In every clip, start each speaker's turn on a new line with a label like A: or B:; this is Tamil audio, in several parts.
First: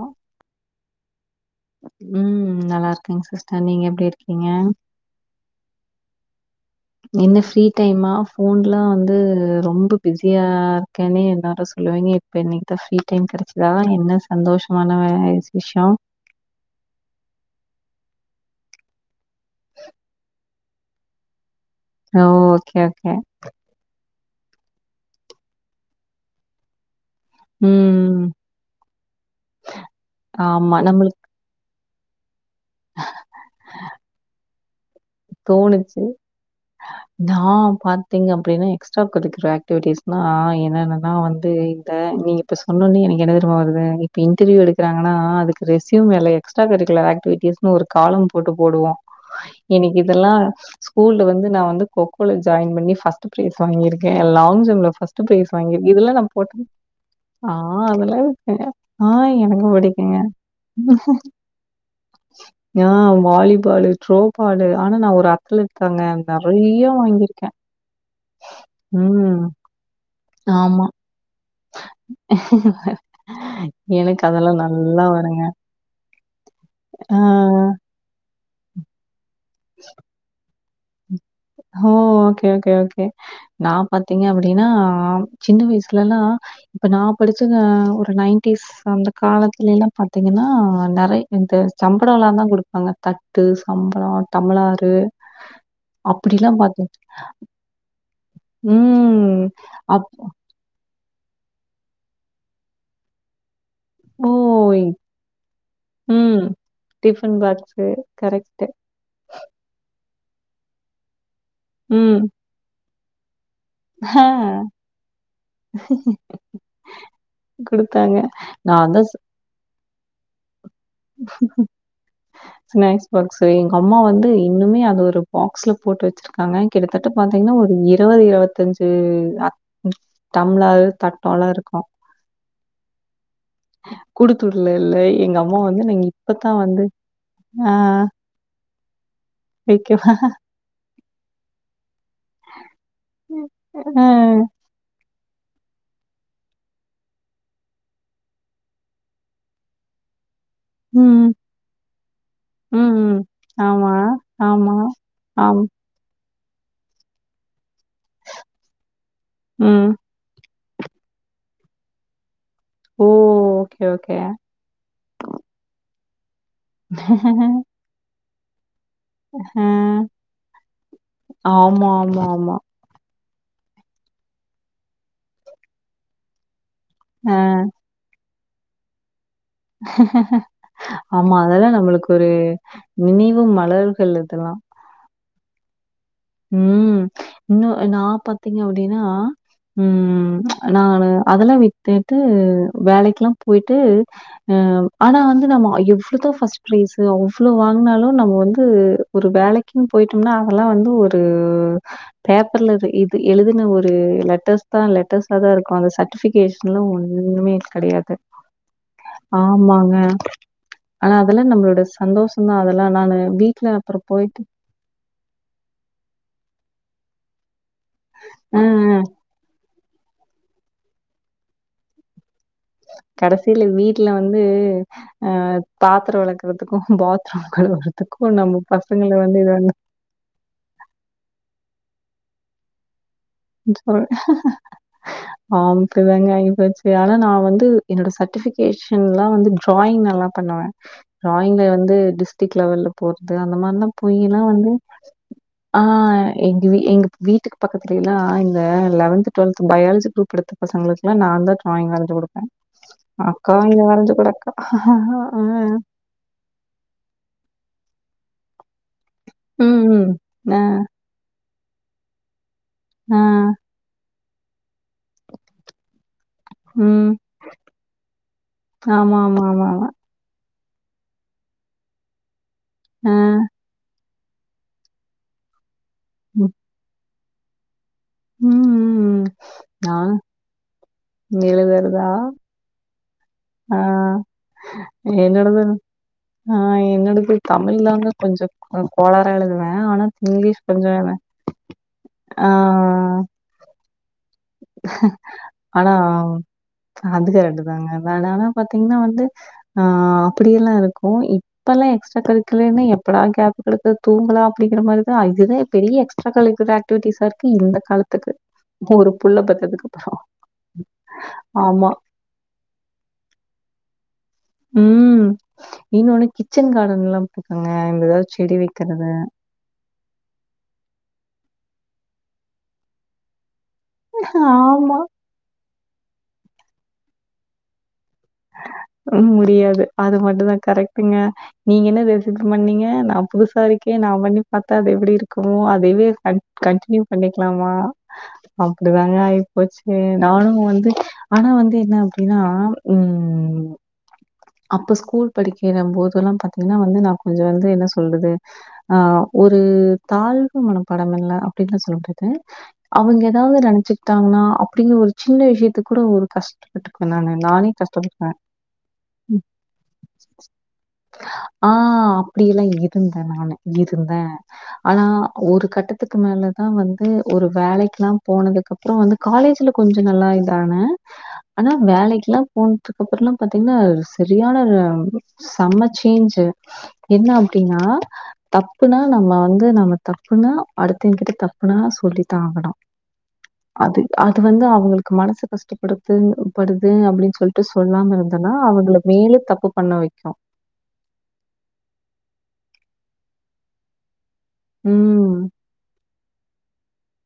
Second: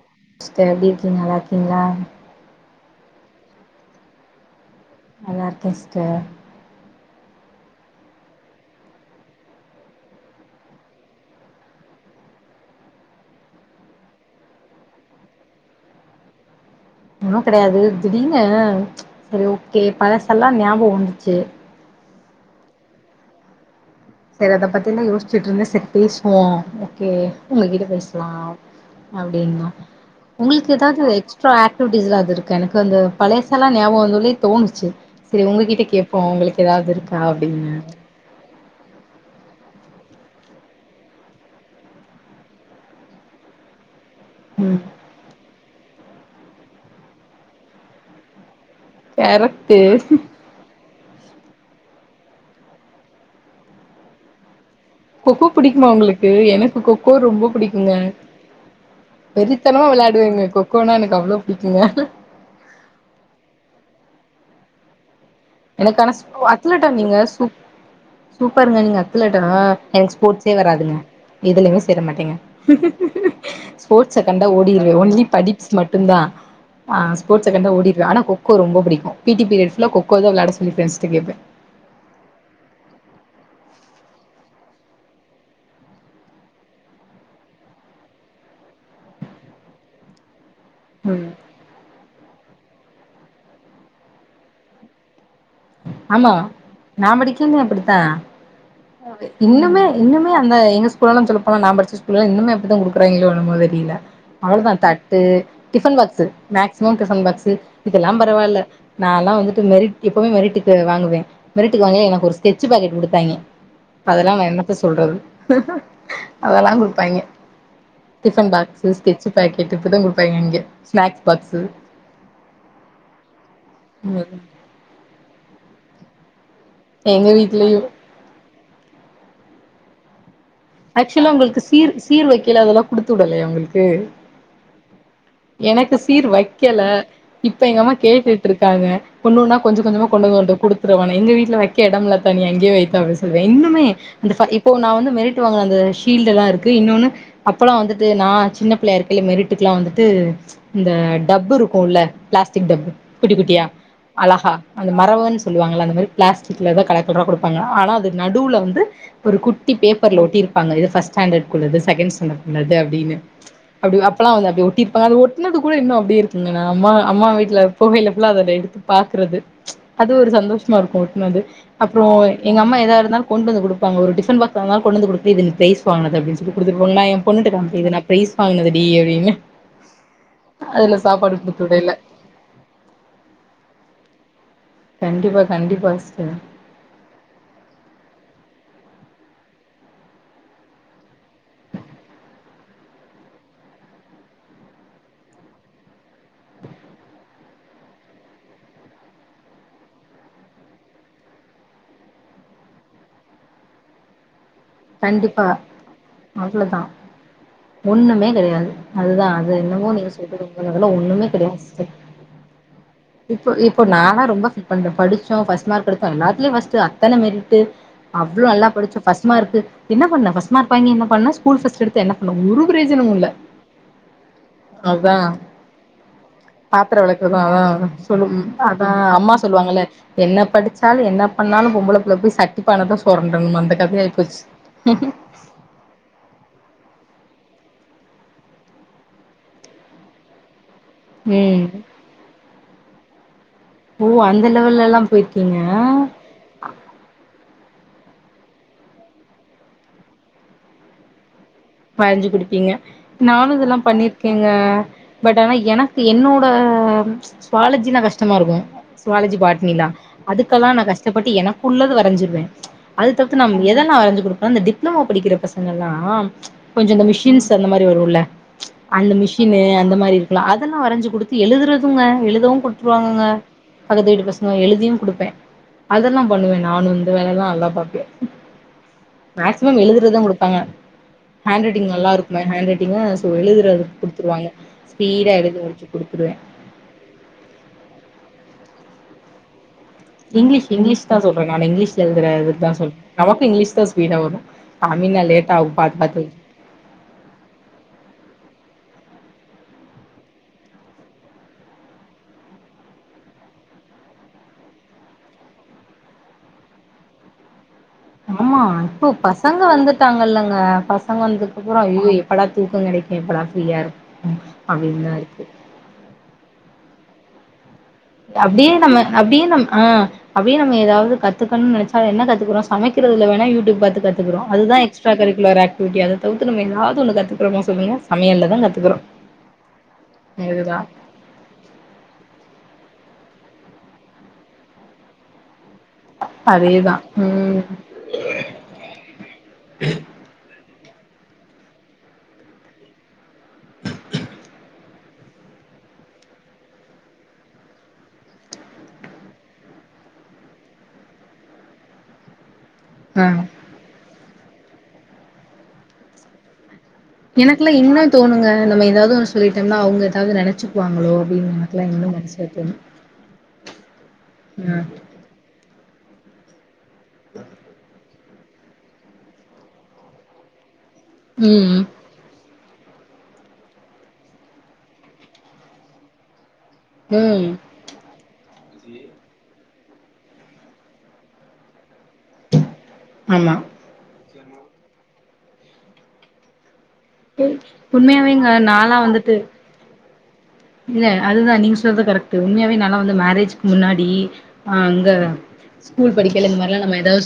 A: ஓ
B: சிஸ்டர் எப்டி இருக்கீங்க நல்லா இருக்கீங்களா
A: உம் நல்லார்க்கேங் சிஸ்டர் நீங்க எப்டி இர்க்கீங்க
B: நல்லார்க்கே ஸ்டர்
A: என்ன ஃப்ரீ டைமா ஃபோன்லா வந்து ரொம்ப பிஸியா இருக்கேன்னே எல்லாரு சொல்லுவீங்கே பெ இன்னிக்குதா ஃப்ரீ டைம் கெடச்சதா என்ன சந்தோஷ்மான சிஷோ
B: ரோ கிடையாது திடீனு சரி ஓகே பழசல்லா ஞாபகோ வந்துச்சு
A: ஹ ஓகே ஓகே
B: சரி அத பத்தினா யோஸ்ச்சுட்ருந்த சர் பேஸ்வோ ஓகே உங்ககிட்ட
A: ம்.
B: பேசலா அப்டின்னு உங்களுக்கு
A: ஆமா.
B: ஏதாவது
A: நம்மளுக்கு
B: வெஜ் சோ ஆக்டிவிட்டஸ் எதாவதிருக்கு எனக்கு அந்த பழசெல்லா ஞாபக வந்தவொன தோனுச்சு செரி உங்ககிட்ட
A: தோணுச்சு.
B: கேட்போ உங்களுக்கு ஏதாவது இருக்கா அப்டின்னு
A: பாத்தீங்க அப்டின்னா எக்ஸ்ட்ரா கரிக்குலர் ஆக்டிவிட்டிஸ்னா என்னென்னா வந்து இந்த நீ ப்ப சொன்னுன்னே எனக்தெரியும்மா வருது இப்ப இடர்வியூ
B: ம்
A: எடுக்காங்கன்னா அதுக்கு ரெசியூ வேலை எக்ஸ்ட்ரா கரிக்குலர் ஆக்டிவிட்டிஸ்ன்னனு ஒரு காலம் போட்டு போடுவோ
B: கெரக்ட்டு
A: அ ஸ்கூல வந்து நா வந்து கொக்கால ஜாயின் பண்ணி ஃபர்ஸ்ட் பிரைஸ் வாங்கியிருக்கே லாங் ஜம்ப்ல் ஃபர்ஸ்ட்
B: கொக்கோ
A: பிரைஸ் வாங்கி
B: புடிக்குமா
A: இதெல்லா நா
B: உங்களுக்கு
A: போட்டேன்னா
B: எனக்கு கொக்கோ ரொம்ப
A: ஆ
B: புடிக்குங்க
A: அதெல்லா இருக்கங்க ஆ எனக்கு
B: வெறித்தனமா
A: புடிக்குங்க
B: வெளாடுவேங்க கொக்கோனா எனக்கு அவ்ளோ புடிக்குங்க
A: ஈயா வாலிபாலு த்ரோபாலு ஆனா நா ஒரு அத் லெட் தாங்க
B: எனக்கு ஆனா அத்லட்டா
A: நெறையா
B: நீங்க
A: வாங்கிருக்கே
B: சூப் சூப்பருங்க நீங்க அத்துலெட்டரா எனக்கு ஸ்போர்ட்ஸே
A: ஆமா.
B: வராதுங்க இதுலமே சேர மாட்டேங்க ஸ்போர்ட்ச
A: எனக்கு
B: கண்டா
A: அதெல்லாம்
B: ஓடிடுவே
A: நல்லா
B: ஒன்லி
A: வருங்க.
B: படிப்ஸ் மட்டுதா ஆ ஸ்போட்ச கண்ட ஓடிருவே ஆனா கொக்கோ ரொம்ப புடிக்கு பீ டி பீரியட்ல்ல ஃபுல்லா கொக்கோ விளாட சொல்லி ஃபிரண்ஸ் கிட்ட கேப்ப
A: ஓ ஓகே ஓகே ஓகே நா பாத்தீங்க அப்டின்னா சின்ன வயசுலல்லா இப்ப நா படிச்சது ஒரு நைன்டீஸ் அந்த காலத்துல எல்லா பாத்தீங்கன்னா
B: ம்
A: நெறையா இந்த சம்பட எல்லா தா குடுப்பாங்க தட்டு சம்படோ டம்ளாறு
B: ஆமா நா படிக்கேன்னு அப்டித்தா
A: ம்.
B: இன்னுமே
A: அப்
B: இன்னுமே அந்த எங்க ஸ்கூல்ல சொல்ல போனா நா படிச்ச ஸ்கூல்லா இன்னுமே அப்டிதா குடுக்காங்களோ எண்ணமோ தெரியல
A: ஓ!
B: அவ்ளோதா தட்டு டிஃபன் பாக்ஸ்ஸு
A: ம்.
B: மேக்சிமம் டிஃபன் பாக்ஸ்ஸு
A: பாக்ஸு
B: இதெல்லா பரவாயில்ல
A: கரெக்ட்டு.
B: நா எல்லா வந்துட்டு மெரிட் எப்பவுமே மெரிட்டுக்கு வாங்குவே மெரிட்டுக்கு வாங்க
A: ம்.
B: எனக்கு ஒரு ஸ்கெட்சு பாக்கெட் குடுத்தாங்க
A: ஆ
B: அதெல்லா நா என்னத்த சொல்றது அதெல்லா குடுப்பாங்க
A: குடுத்தாங்க நா தா
B: பேக்கெட் இப்பதா குடுப்பாங்க அங்க ஸ்நாக்ஸ் பாக்ஸ்ஸு
A: ஸ்நாக்ஸ் பாக்ஸ்ஸு எங்க அம்மா வந்து இன்னுமே அது ஒரு பாக்ஸ்ல போட்டு வச்சிருக் காங்க கிட்டத்தட்ட
B: எங்க
A: பாத்தீங்கன்னா ஒரு
B: வீட்லயு
A: இருபது இருபத்தஞ்சு ஆ டம்ளார்
B: ஆக்சுவலா
A: தட்டோட
B: உங்களுக்கு
A: இருக்கு
B: சீர் சீர் வைக்கல அதெல்லா குடுத்து விடலையா உங்களுக்கு
A: குடு தூர்ல இல்லை எங்க அம்மா வந்து
B: எனக்கு
A: நீங்க
B: சீர்
A: இப்பத்தா
B: வைக்கல
A: வந்து
B: இப்ப
A: ஆ
B: எங்க அம்மா கேட்டுட்டிருக்காங்க ஒண்னொன்னா கொஞ்ச கொஞ்சமா
A: வைக்கவா
B: கொண்டுவந்து கொடுத்துருவான்னு எங்க வீட்டுல வைக்க எடமில்ல பா நீ அங்கே வை பா அப்டி சொல்வே இன்னமே
A: ஆ
B: அந்த ஃபிர இப்போ நா வந்து மெரிட் டுல வாங்குன ஷீல்டு எல்லா இருக்கு இன்னொன்னு அப்பல்லா வந்துட்டு நா சின்ன பிள்ளையா இருக்கல மெரிட்டுக்கல வந்துட்டு இந்த
A: ம்
B: டப்பு இருக்குல பிளாஸ்டிக் டப்பு
A: ம்
B: குட்டி குட்டியா
A: ஆமா
B: அழகா
A: ஆமா
B: அந்த மறவுன்னு
A: ஆம்
B: சொல்லுவாங்களா அந்த மாரி பிளாஸ்டிக்லவ கலர்கலரா கொடுப்பாங்க ஆனா அது நடுவுல வந்து ஒரு குட்டி
A: ம்
B: பே ப்பர்ல ஒட்டிருப்பாங்க இது ஃபிரஸ்ட் ஸ்டாண்டர்டுகுள்ளது செகன்ட் ஸ்டாண்டர்டுகுள்ளது
A: ஓ
B: அப்டீன்னு
A: ஓகே
B: அ
A: ஓகே
B: அப்பல்லா அப்டி ஒட்டி அது ஒட்டுனது கூட இன்னு அப்டியே இருக்குங்க நா அம்மா அம்மா வீட்டுல போகைல ஃபுல்லா அது அத எடுத்து பாக்குறது
A: ஆ
B: ச்சு அது ஒரு சந்தோஷமா இருக்கு ஒட்டுனது
A: ஆமா
B: அப்புறோ
A: ஆமா ஆமா
B: எங்க அம்மா எதா இருந்தாலு கொண்டு வந்து குடுப்பங்க ஒரு டிபன் பாக்ஸ் வாங்குனாலு கொண்டு வந்து குடுத்து இது நீ பிரைஸ் வாங்னது அப்டின்னு சொல்லி குடுத்துட்டு போய் நா ஏன்
A: ஆ
B: பொண்ணுட்ட காம்பே இது நா பிரைஸ் வாங்கினது டி அப்டின்னு அதுல
A: ஆமா
B: சாப்பாடு குடுத்து
A: அதெல்லா
B: விடையில
A: நம்மளுக்கு ஒரு நினைவு மலர்கள் அதெல்லா
B: கண்டிப்பா கண்டிப்பா சிஸ்டர்
A: ம் இன்னு நா பாத்தீங்க அப்டின்னா ம் நா அது அதெல்லா வித்துட்டு வேலைக்கெல்லா போயிட்டு ம் ஆனா வந்து நம்ம எவ்ளதா ஃபர்ஸ்ட் ப்ரைஸு அவ்ளோ வாங்னாலு நம்ம வந்து ஒரு வேலைக்குன் போயிட்டோம்னா அதெல்லா வந்து ஒரு உ பேப்பர்ல இது எழுதின ஒரு லெட்டர்ஸ் லெட்டர்ஸ்ல
B: கண்டிப்பா
A: தா இருக்கு அந்த சர்டிபிகேஷ்னு ஒன்னுமே கெடைக்
B: ஒன்னுமே கெடையாது அதுதா அது என்னமோ
A: ஆமாங்க
B: நீங்க சொல்றது உண்மதா அதெல்லா
A: ஆ னா
B: ஒண்ணுமே
A: அதெல்லா
B: கெடையாது
A: நம்மளோட
B: சிஸ்டர்
A: சந்தோஷ நா அதெல்லா நா வீட்ல அப்ற போயிட்டு
B: கொஞ்சோ படிச்சோ ஃபர்ஸ்ட் மார்க் எடுத்தோ எல்லாத்தலயு ஃபர்ஸ்டு அத்தன மெரிட்டு அவ்ளோ
A: ஆ,
B: நல்லா
A: ஆ.
B: படிச்சோ ஃபர்ஸ்ட் மார்க்கு என்ன பண்ண ஃபர்ஸ்ட் மார்க் வாங்கி என்ன பண்ண ஸ்கூல் ஃபர்ஸ்ட் எடுத்து என்ன பண்ண ஒரு பிரயோஜனமு இல்ல
A: கடைசில வீட்ல வந்து
B: அதா
A: அ பாத்ர விளக்குறதுக்கு
B: பாத்திர வெளக்குறதா
A: பாத்ரூம்
B: அதா
A: கழுவுறதுக்
B: அம்மா சொல்லுவாங்கல என்ன படிச்சாலு என்ன பண்ணாலு பொம்பள புள்ள போய் சட்டி பானதா சு போறண்ட அந்த கத ஆய்போச்சு
A: ஆ அப்டி தாங்க ஆய்போச்சு ஆனா நா வந்து என்னோட சர்டிஃபிகேஷன்லா வந்து டிராயிங் நல்லா பண்ணுவ டிராயிங்ல
B: ம்
A: வந்து டிஸ்டிக் லெவல்ல போறது அந்த மாரில்லா
B: ஓ
A: போய்லா
B: அந்த
A: வந்து
B: லெவல்ல எல்லா போயிர்கீங்க
A: ஆ எங்க எங்க வீட்டுக்கு பக்கத்துலல்லா இந்த லெவன்த் டு்வெல்த் பயாலஜி குரூப் எடுத்து பசங்களுக்குலா நா தா டிராயிங் வரஞ்சு
B: வரைஞ்சு
A: குடுப்ப
B: குடுப்பீங்க நானு
A: அக்கா
B: இதெல்லா
A: நீங்க வரைஞ்சு குடுக்கா அ
B: இப்ப என்னோட சுவாலஜினா கஷ்டமாருக்கு சுவாலஜி
A: ம்
B: பாட்டினிலா
A: ம் ஆ
B: அதுக்கெல்லா நா கஷ்டப்பட்டு எனக்குள்ளது வரஞ்சிருவ அது
A: ஆ
B: தவிர்த்து நம்ம எதனா வரஞ்சு குடுப்பே இந்த டிப்ளமோ படிக்கிற பசங்கெல்லா கொஞ்சோ இந்த
A: ம்
B: மிஷின்ஸ் அந்த மாரி வரும்ல அந்த
A: ஆமா ஆமா
B: மிஷின்னு
A: ஆமா ஆமா
B: அந்த மாரி இரு அதெல்லா வரஞ்சு குடுத்து எழுதுறதுங்க எழுதவு
A: ஆ
B: குடுத்துருவாங்கங்க பக்கத்து வீட்டு பசங்க எழுதியு குடுப்பே அதெல்லா
A: ம்
B: பண்ணுவே நானு இந்த வேலைல்லா நல்லா பாப்பே
A: ம் ம்
B: மேக்சிமம்
A: நானு
B: எழுதுறதா குடுப்பாங்க ஹேண்ட் ரைட்டிங்
A: எழுதுறதா?
B: நல்லாருக்கு எ ஹேன்ட் ரைட் பாத்திங்னா சோ
A: ஆ
B: எழுதுறது குடுத்துருவாங்க ஸ்பீடா எழுது
A: என்னோடது
B: வச்சு குடுத்ருவே
A: ஆ என்னடது தமிழ் தாங்க கொஞ்சோ கொ கோளாரா எழுதுவே ஆனா
B: இங்கிலீஷ்
A: கொஞ்சம்
B: இங்கிலீஷ் தா
A: எனக்கு,
B: சொல்ற நா இங்கிலீஷ்ல
A: ஆ
B: எழுதுறது தா சொல்ற நமக்கு இங்கலீஷ் தா ஸ்பீடா வரு தமிழ் நா லேட்டாகு பாத் பாத்து
A: அதுக ரெண்டு தாங்க வேணான்னா பாத்தீங்கன்னா வந்து ஆ அப்படியெல்லா இருக்கு இப்பெல்லா எக்ஸ்ட்ரா கரிக்குலர்னு எப்படா கேப் கிடைக்கு தூங்களா அப்படிங்கிற மாரிதா இதுதா பெரிய எக்ஸ்ட்ரா கரிக்குலர் ஆக்ட்டிவிட்டிஸா இருக்கு இந்த காலத்
B: ஆமா இப்போ பசங்க வந்துட்டாங்கல்லங்க பசங்க வந்தக்கப்றம்
A: ஆமா.
B: ஐயோ எப்படா தூக்க கெடைக்கு எப்படா ஃப்ரீயா இருக்கு அப்டின்னுதா
A: ம்.
B: இருக்கு
A: இன்னொன்னு கிச்சன் கார்டன்லா க்குங்க இங்கவே
B: அப்டியே நம்ம அப்டியே நம் ஆ அப்டியே நம்ம எதாவது கத்துக்கணுன் நெனச்சா என்ன கத்துக்குறோ சமைக்கிறதுல வேணா யூடியூப் பாத்து கத்துக்கிறோ அதுதா
A: ஆமா.
B: எஸ்ட்ரா கரிக்குலர் ஆக்டிவிட்டி அத தவுத்து நம்ம எதாது ஒன்னு கத்துக்குறோமா சொல்லுங்க சமையல்ல தா கத்துக்குறோ
A: ம் முடியாது அது மட்டு தா
B: அதுதா
A: கரெக்ட்டுங்க நீங்க என்ன ரெசிப்பி பண்ணீங்க நா புதுசா இருக்கே நா பண்ணி பாத்தா அது எப்டி இருக் கு அதயே கன்
B: அதேதா
A: கன்ட்னியூ
B: ம்
A: பண்ணிக்கலாமா அப்டிதாங்க ஆய் போச்சு நானு வந்து ஆனா வந்து என்ன அப்டின்னா ம் அப்ப ஸ்கூல் படிக்கிற போதெல்லா பாத்தீங்கனா வந்து நா கொஞ்சோ வந்து என்ன சொல்றது ஆ ஒரு தாழ்வு மனப்பாடமில்ல அப்டீனு சொல்ல முடியாது அவங்க
B: ஆ
A: எதாவது நெனச்சுக்கிட்டாங்கனா அப்டீங்கிற ஒரு சின்ன விஷயத்துக் கூட ஒரு கஷ்டப்பட்டுக்குவ நானு நானே
B: இன்னோ
A: கஷ்டப்பட்டுக்குவேன்.
B: தோணுங்க நம்ம எதாவது ஒன் சொல்லிட்டோம்னா அவங்க எதாவது நெனச்சுக்குவாங்களோ அப்டீன் நமக்ளா இன்னு மனசுல
A: இப்டீல்லா
B: தோணு
A: இருந்தே நானு இருந்தே
B: ம்
A: ஆனா ஒரு கட்டத்துக்கு மேலதா வந்து ஒரு வேலைக்லா போனதுக் அப்றோ வந்து காலேஜ்ல கொஞ்சொ நல்லா இதான ஆனா
B: ம்
A: வேலைக்லா போனதுக்கப்றோலா பாத்தீங்கனா செரியான ல சம சேஞ்சு என்ன
B: ம்
A: அப்டீனா தப்புனா நம்ம வந்து நம்ம தப்புனா அடுத்தவங்கிட்ட தப்புனா சொல்லி தாகனோ
B: ஆமா
A: அது அது வந்து அவுங்குளுக்கு மனசு கஷ்டப்படுது படுது அப்டீ னுட்டு சொல்லாம
B: உண்மையாவேங்க
A: இருந்தனா
B: நாலா
A: அவங்கள
B: வந்துட்டு
A: மேலே தப்பு பண்ண வெக்கோ
B: இல்ல அதுதா நீங்க சொல்றது கரெக்ட் உண்மயாவே நா லா வந்து மேரேஜூக் முன்னாடி ஆ அங்க
A: ம்.
B: ஸ்கூல் படிக்கைல இந்த மாரிலா நம்ம எதாவது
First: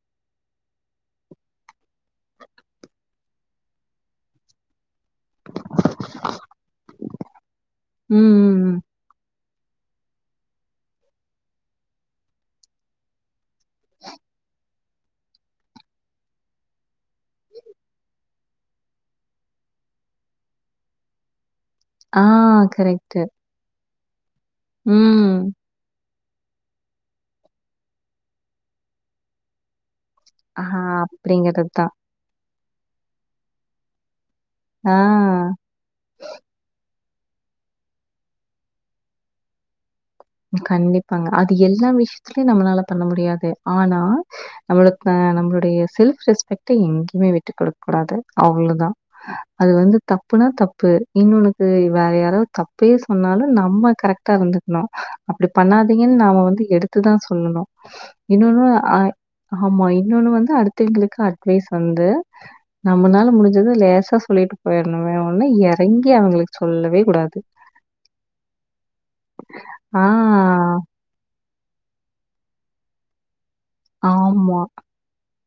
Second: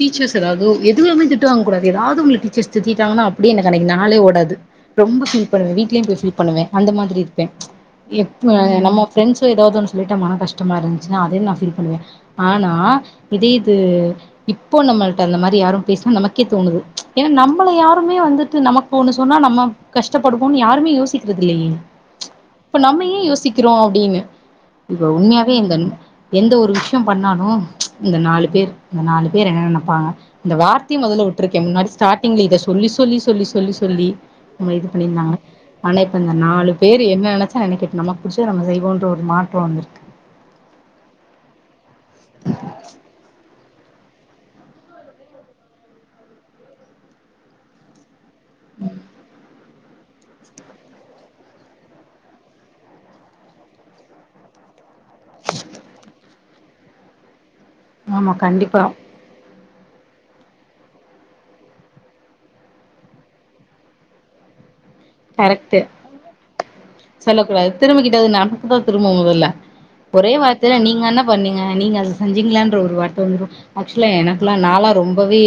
B: டீச்சர்ஸ் எதாவது எதுவுமே திட்டு வாங்க கூடாது எதாவது ஒன்ல டீச்சர்ஸ் திட்டிடாங்கனா அப்டியே எனக்கு அன்னைக்கு நாளே ஓடாது ரொம்போ ஃபீல் பண்ணுவே வீட்லயு போய் ஃபீல் பண்ணுவே அந்த மாதிரி இருப்ப
A: ம்.
B: எப் அ
A: ம்.
B: நம்ம ஃப்ரெண்ட்ஸு எதாவது ஒன் சொல்லிட்ட மன கஷ்டமா இருந்துச்சுனா அதயு நா ஃபீல் பண்ணுவே ஆனா இதே இது இப் போ நம்மள்ட்ட அந்த மாரி யாரும் பேசினா நமக்கே தோணுது ஏனா நம்மள யாருமே வந்துட்டு நமக்கு ஒன்னு சொன்னா நம்ம கஷ்டப்படுவோனு யாருமே யோசிக்றது இல்லையே
A: ஆ
B: இப்ப நம்ம
A: கரெக்ட்டு.
B: ஏ யோசிக்கிறோ அப்டீனு இப்ப
A: ம்.
B: உண்மையாவே இந்தன் எந்த ஒரு விஷ்யோ பண்ணாலு இந்த நாலு பேர் இந்த நாலு பேர் என்ன நெனப்பாங்க இந்த
A: ஆஹா
B: வார்த்தைய மொதல்ல வுட்ருக்கே
A: அப்படிங்கிறது
B: முன்னாடி
A: தான்.
B: ஸ்டார் ட்டிங்ல இத சொல்லி சொல்லி சொல்லி சொல்லி சொல்லி நம்மள இது
A: ஆ
B: பண்ணியிருந்தாங்க ஆனா இப்ப இந்த நாலு பேரு என்ன நெனச்சா நெனைக்கட்டோ நமக்கு புடிச்சத நம்ம செய்வோன்ற ஒரு மாற்றோ வந்துருக்கு
A: கண்டிப்பாங்க அது எல்லா விஷயத்லயு நம்மளால பண்ண முடியாது ஆனா நமளுக் நம்மளோடைய செல்ஃப் ரெஸ்பெக்ட எங்கேயுமே விட்டு குடுக் ககூடாது அவ்ளதா அது வந்து தப்புனா தப் ப்பு இன்னோனன்னுக்கு வேற யாராவது தப்பே சொன்னாலு நம்ம கரெக்ட்டா இருந்துக்கணோ அப்டி பண்ணாதீங்கனு நாம வந்து எடுத்துதா சொல்லணோ
B: ஆமா
A: இன்னோன்னு
B: கண்டிப்பா
A: அ ஆமா இன்னோன்னு வந்து அடுத்தவைங்குளுக்கு அட்வைஸ் வந்து நம்மளால முடிஞ்சத லேசா சொல்லிட்டு போயிடணுங்க வேனுனா
B: கரெக்ட்டு
A: எறங்கி அவுங்குளுக் சொல்லவே கூடாது
B: திரும்பிகிட்டது நமக்குதா திரும்பு மொதல்ல ஒரே
A: ஆ.
B: வார்த்தைல நீங்க என்ன பண்ணீங்க நீங்க அது செஞ்சீங்களான்ற ஒரு வார்த்த வந்துடோ ஆக்சுவலா எனக்குலா
A: ஆமா.
B: நாலா ரொம்பவே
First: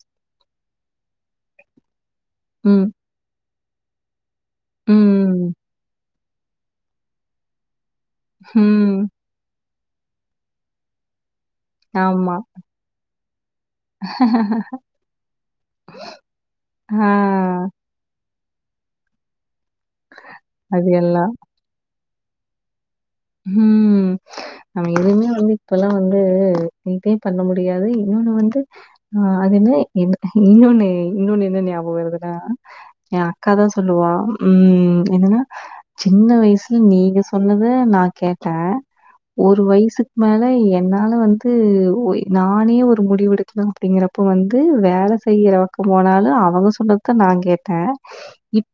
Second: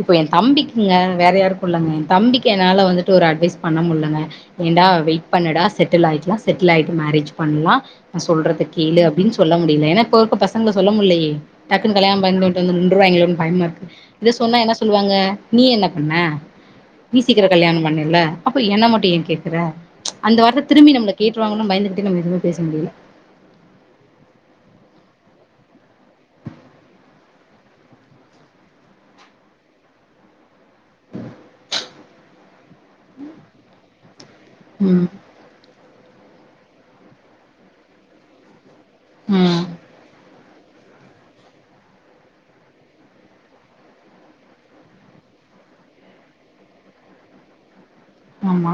B: இப்போ எ தம்பிக்குங்க வேற யாருக்கோ இல்லைங்க எ தம்பிக்கு என்னால
A: ம்.
B: வந்துட்டு ஒரு அட்வைஸ் பண்ண முட்லங்க ஏன்டா வெயிட்
A: ம்.
B: பண்ணுடா செட்டில் ஆய்க்கலா செட்டில் ஆயிட்டு மேரேஜ் பண்லா நா சொல்றத
A: ம்.
B: கேளு அப்டீன் சொ ல்ல முடியுல ஏனா இப்போ இருக்க பசங்கல சொல்ல முட்லயே டக்குனு கல்யாணோ
A: ஆமா.
B: பண்ட்டு வந்து நின்றுவாய்ங்களோனு பயமா இருக்கு இத சொன்னா என்ன சொல்லுவாங்க நீ என்ன பண்ண
A: ஆ
B: நீ சீக்கிரோ கல்யாணோ பண்ணேல அப்ப என்ன மட்டு ஏ கேக்குற அந்த வார்த்த
A: அது
B: திரும்பி நம்மள
A: எல்லாம்.
B: கேட்டுருவாங்களோனு பயந்துகிட்டு நம்ம எதுவுமே பேச முடியுல
A: ம் நம்ம எதுவுமே வந்து இப்பல்லா வந்து நீட்டே பண்ண முடியாது இன்னோன்னு வந்து ஆ அதுன இன்னோ இன்னோன்னு என்ன ஞாபகோ வருதுன்னா எ அக்காதா சொல்லுவா ம் என்னனா சின்ன வயசுல நீங்க சொன்னத நா கேட்ட
B: ம்
A: ஒரு வயசுக் மேல தை என்னால வந்து ஒ நானே ஒரு முடிவு எடுக்கணு அப்பிடிங்கிறப்போ வந்து வேல செய்யிற ங்க போனாலு அவங்க சொன்னதத்தா நா கேட்டே இப்
B: ஆமா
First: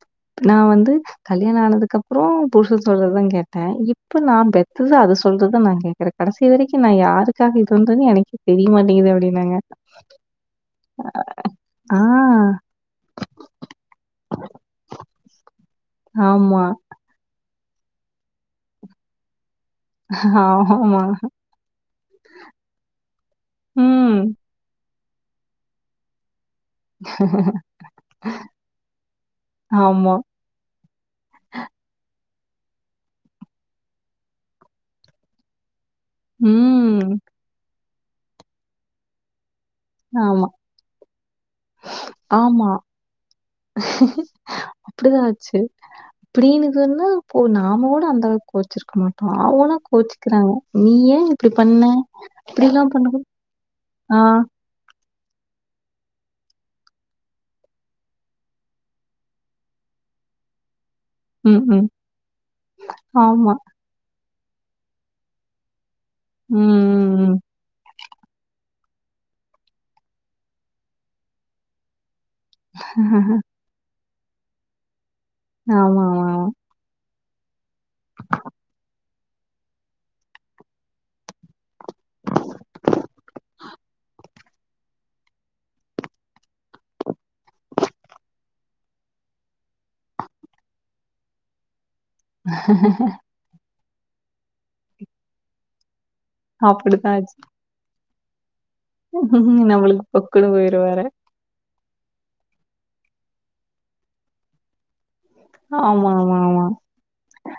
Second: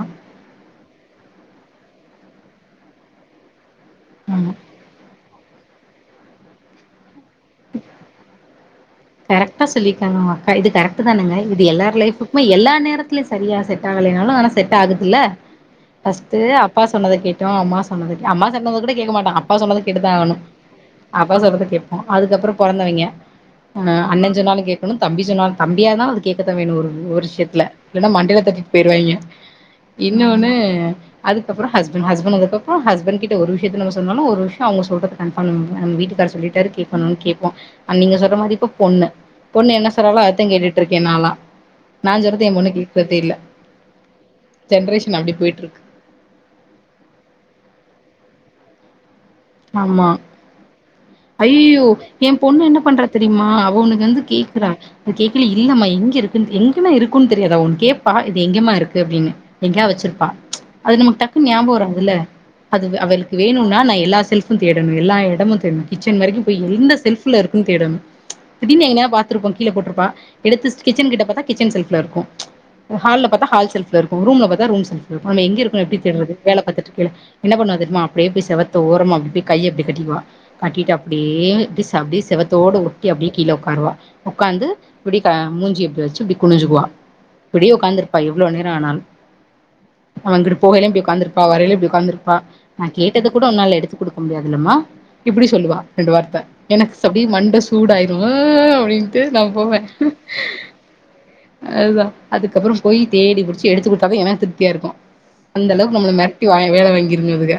A: நா வந்து கல்யாண ஆனதுக்கப்பறோ புருஷன் சொல்றது தா கேட்டே இப் இப்ப நா
B: ஆமா
A: பெத்தது அது சொல்றத தா நா கேக்குறே கடைசி வரைக்கு நா யாருக்காக இருகின்றதே எனக்கே தெரியமாட் நீ இத வி
B: கரெக்டா சொல்லிர்க்காங்க உங்க அக்கா இது கரெக்ட் தானேங்க இது எல்லார்
A: ஆ,
B: லைஃபக்குமே எல்லா நேரத் துலயு சரியா செட் ஆகலேன்னாலு ஆனா செட் ஆகுதுல்ல ஃபஸ்ட்டு
A: ஆமா,
B: அப்பா சொன் சொன்னதக் கேட்டோ அம்மா சொன்னதக் கே அம்மா சொன்னத கூட கேக்க மாட்டோ அப்பா சொன்னது கேட்டு தா ஆகணு
A: ஆமா,
B: அப்பா சொல்றது கேப்போ அதுக்கப்பறோ பொறந்தவங்கே ஆ
A: ம்,
B: அண்ணன் சொன்னாலு கேக்கணு தம்பி சொன்னாலு தம்பியா இருந்தாலு அது கேக்கதா வேணு ஒரு ஒரு விஷயத்துலே இல்லன்னா மண்டைலத் தட்டிட்டு போயிருவாய்ங்க
A: ஆமா,
B: இன்னு ஒன்னு அதுக்கப்பறோ ஹஸ்பண்ட் ஹஸ்பண்ட் வந்ததுக்கப்பறோ ஹஸ்பண்ட் கிட்ட ஒரு விஷயத்த நம்ம சொன்னாலு ஒரு விஷய அவங்க சொல்றது கன்ஃபார்ம் [unintelligible] நம்ம வீட்டு க்கார் சொல்லிட்டாரு கேக்கணும்னு
A: ம்,
B: கேப்போ அன் நீங்க சொல்ற மாரி இப்ப பொண்ணு பொண்ணு என்ன சொன் த்நாளா அதத்தே
A: ஆமா,
B: கேட்டுட்டு இருக்கே நான்லா நா சொல்றத ஏ பொண்ணு கேக்குறதே இல்லே
A: அப்டிதா ஆச்சு
B: இருக்கு
A: இப்பிடின்னு இது வன்னா போ நாம கூட அந்த அளவுக்கு கோச்சிருக்கமாட்டோ ஆ ஊன்னா
B: ஆமா
A: கோச்சிக்கிறாங்க நீ ஏ இப்பிடி
B: ஐய்யய்யோ
A: பண்ணே
B: என்
A: இப்பிடில்லா பண்ணக் கூடாது ஆ
B: ருக்குதா அது கேட்கய்ல இல்லம்மா எங்க இருக்குன்னு எங்குன்னா இருக்குன்னு தெரியாதா ஒன் கேப்பா இது எங்கேம்மா இருக்கு அப்பிடின்னு எங்கேயாது வச்சிருப்பா அது நம்ம டக் குன்னு
A: ம்,
B: ஞாபக
A: ம்.
B: வராதுல்ல அது வே அவளுக்கு
A: ஆமா,
B: வேணுனா நா எல்லா செல்ஃபு தேடணு எல்லா எடமு தேடணு கிச்சன் வரேக்கு
A: ம்,
B: போய் எந்த
A: ம்,
B: செல்ஃபுல
A: ம்.
B: இருக்குன்னு தேடணு திடீர்ன்னு எங்கனயாது பாத்திருப்போ கீழ போட்டுருப்பா எடுத்து செ கிச்சன் கிட்ட பாத்தா கிச்சன் செல்ஃப்ல இருக்கு ஹால்ல பாத்தா ஹால் செல்ஃப்ல இருக்கு ரூம்ல பாத்தா ரூம் செல்ஃப்ல இருக்கு நம்ம எங்க இருக்குனு எப்புடி
A: ஆமா, ஆமா,
B: தேடுறது
A: ஆமா.
B: வேல பாத்துட்டு இருக்கைலே என்ன பண்ணுவா தெரியுமா அப்படியே போய் செவத்து ஓரமா அப்டி கை அப்பிடி கட்டிக்குவா கட்டிட்டு அப்டியே அப்டி அப்டியே செவத்தோட ஒட்டி அப்டியே கீழே உக்காருவா உக்காந்து இப்பிடி க மூஞ்சிய இப்பிடி வச்சு இப்பிடி குனிஞ்சுக்குவா இப்டியே உக்காந்துருப்பா எவ்ளோ நேர ஆனாலு அவ அங்கிட்டு போகையிலயு இப்டி உக்காந்துருப்பா வரேலேயு இப்டி உக்காந்துருப் ப்பா நா கேட்டதக் கூட ஒன்னால எடுத்து குடுக்க முடியாதுல்லம்மா இப்டி சொல்லுவா ரெண்டு வார்த்த எனக்கு ச
A: அப்டிதான் ஆச்சு.
B: அப்டி மண்ட சூடாயிரு ம் ம் அப்டின்ட்டு நா போவே
A: நம்மளுக்கு பொக்குனு போயிருவாரு.
B: அதுதா அதுக்கப்பறோ போயி தேடி புடிச்சு எடுத்து குடுத்தா தா எனக்கு திருப்தியா இருக்கு அந்த அளவுக்கு நம்மள மெரட்டி வா வேல வாங்கிருங்க இதுக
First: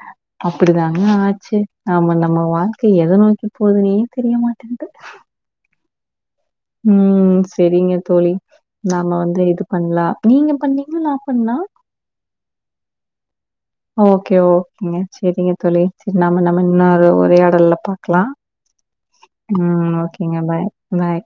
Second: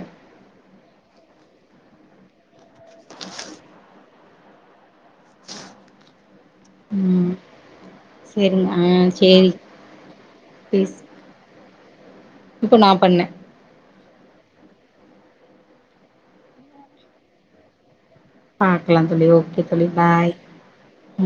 A: அப்டிதாங்க ஆச்சு நம்ம நம்ம வாழ்க்க எத நோக்கி போதுன்னே தெரிய மாட்டேன்து ம் செரிங்க தோழி
B: சேரிங்க ஆ
A: நாம வந்து
B: சேரி
A: இது பண்ணலா நீங்க பண்ணீங்களா நா பண்ணேனா
B: இப்ப நா பண்ணே
A: ஓகே ஓகேங்க செரிங்க தோழி செரி நாம நம்ம இன்னொரு உரயாடல்ல பாக் க்கலா
B: பாக்கலா தோழி ஓகே தோழி
A: ம் ஓகேங்க பாய் பாய்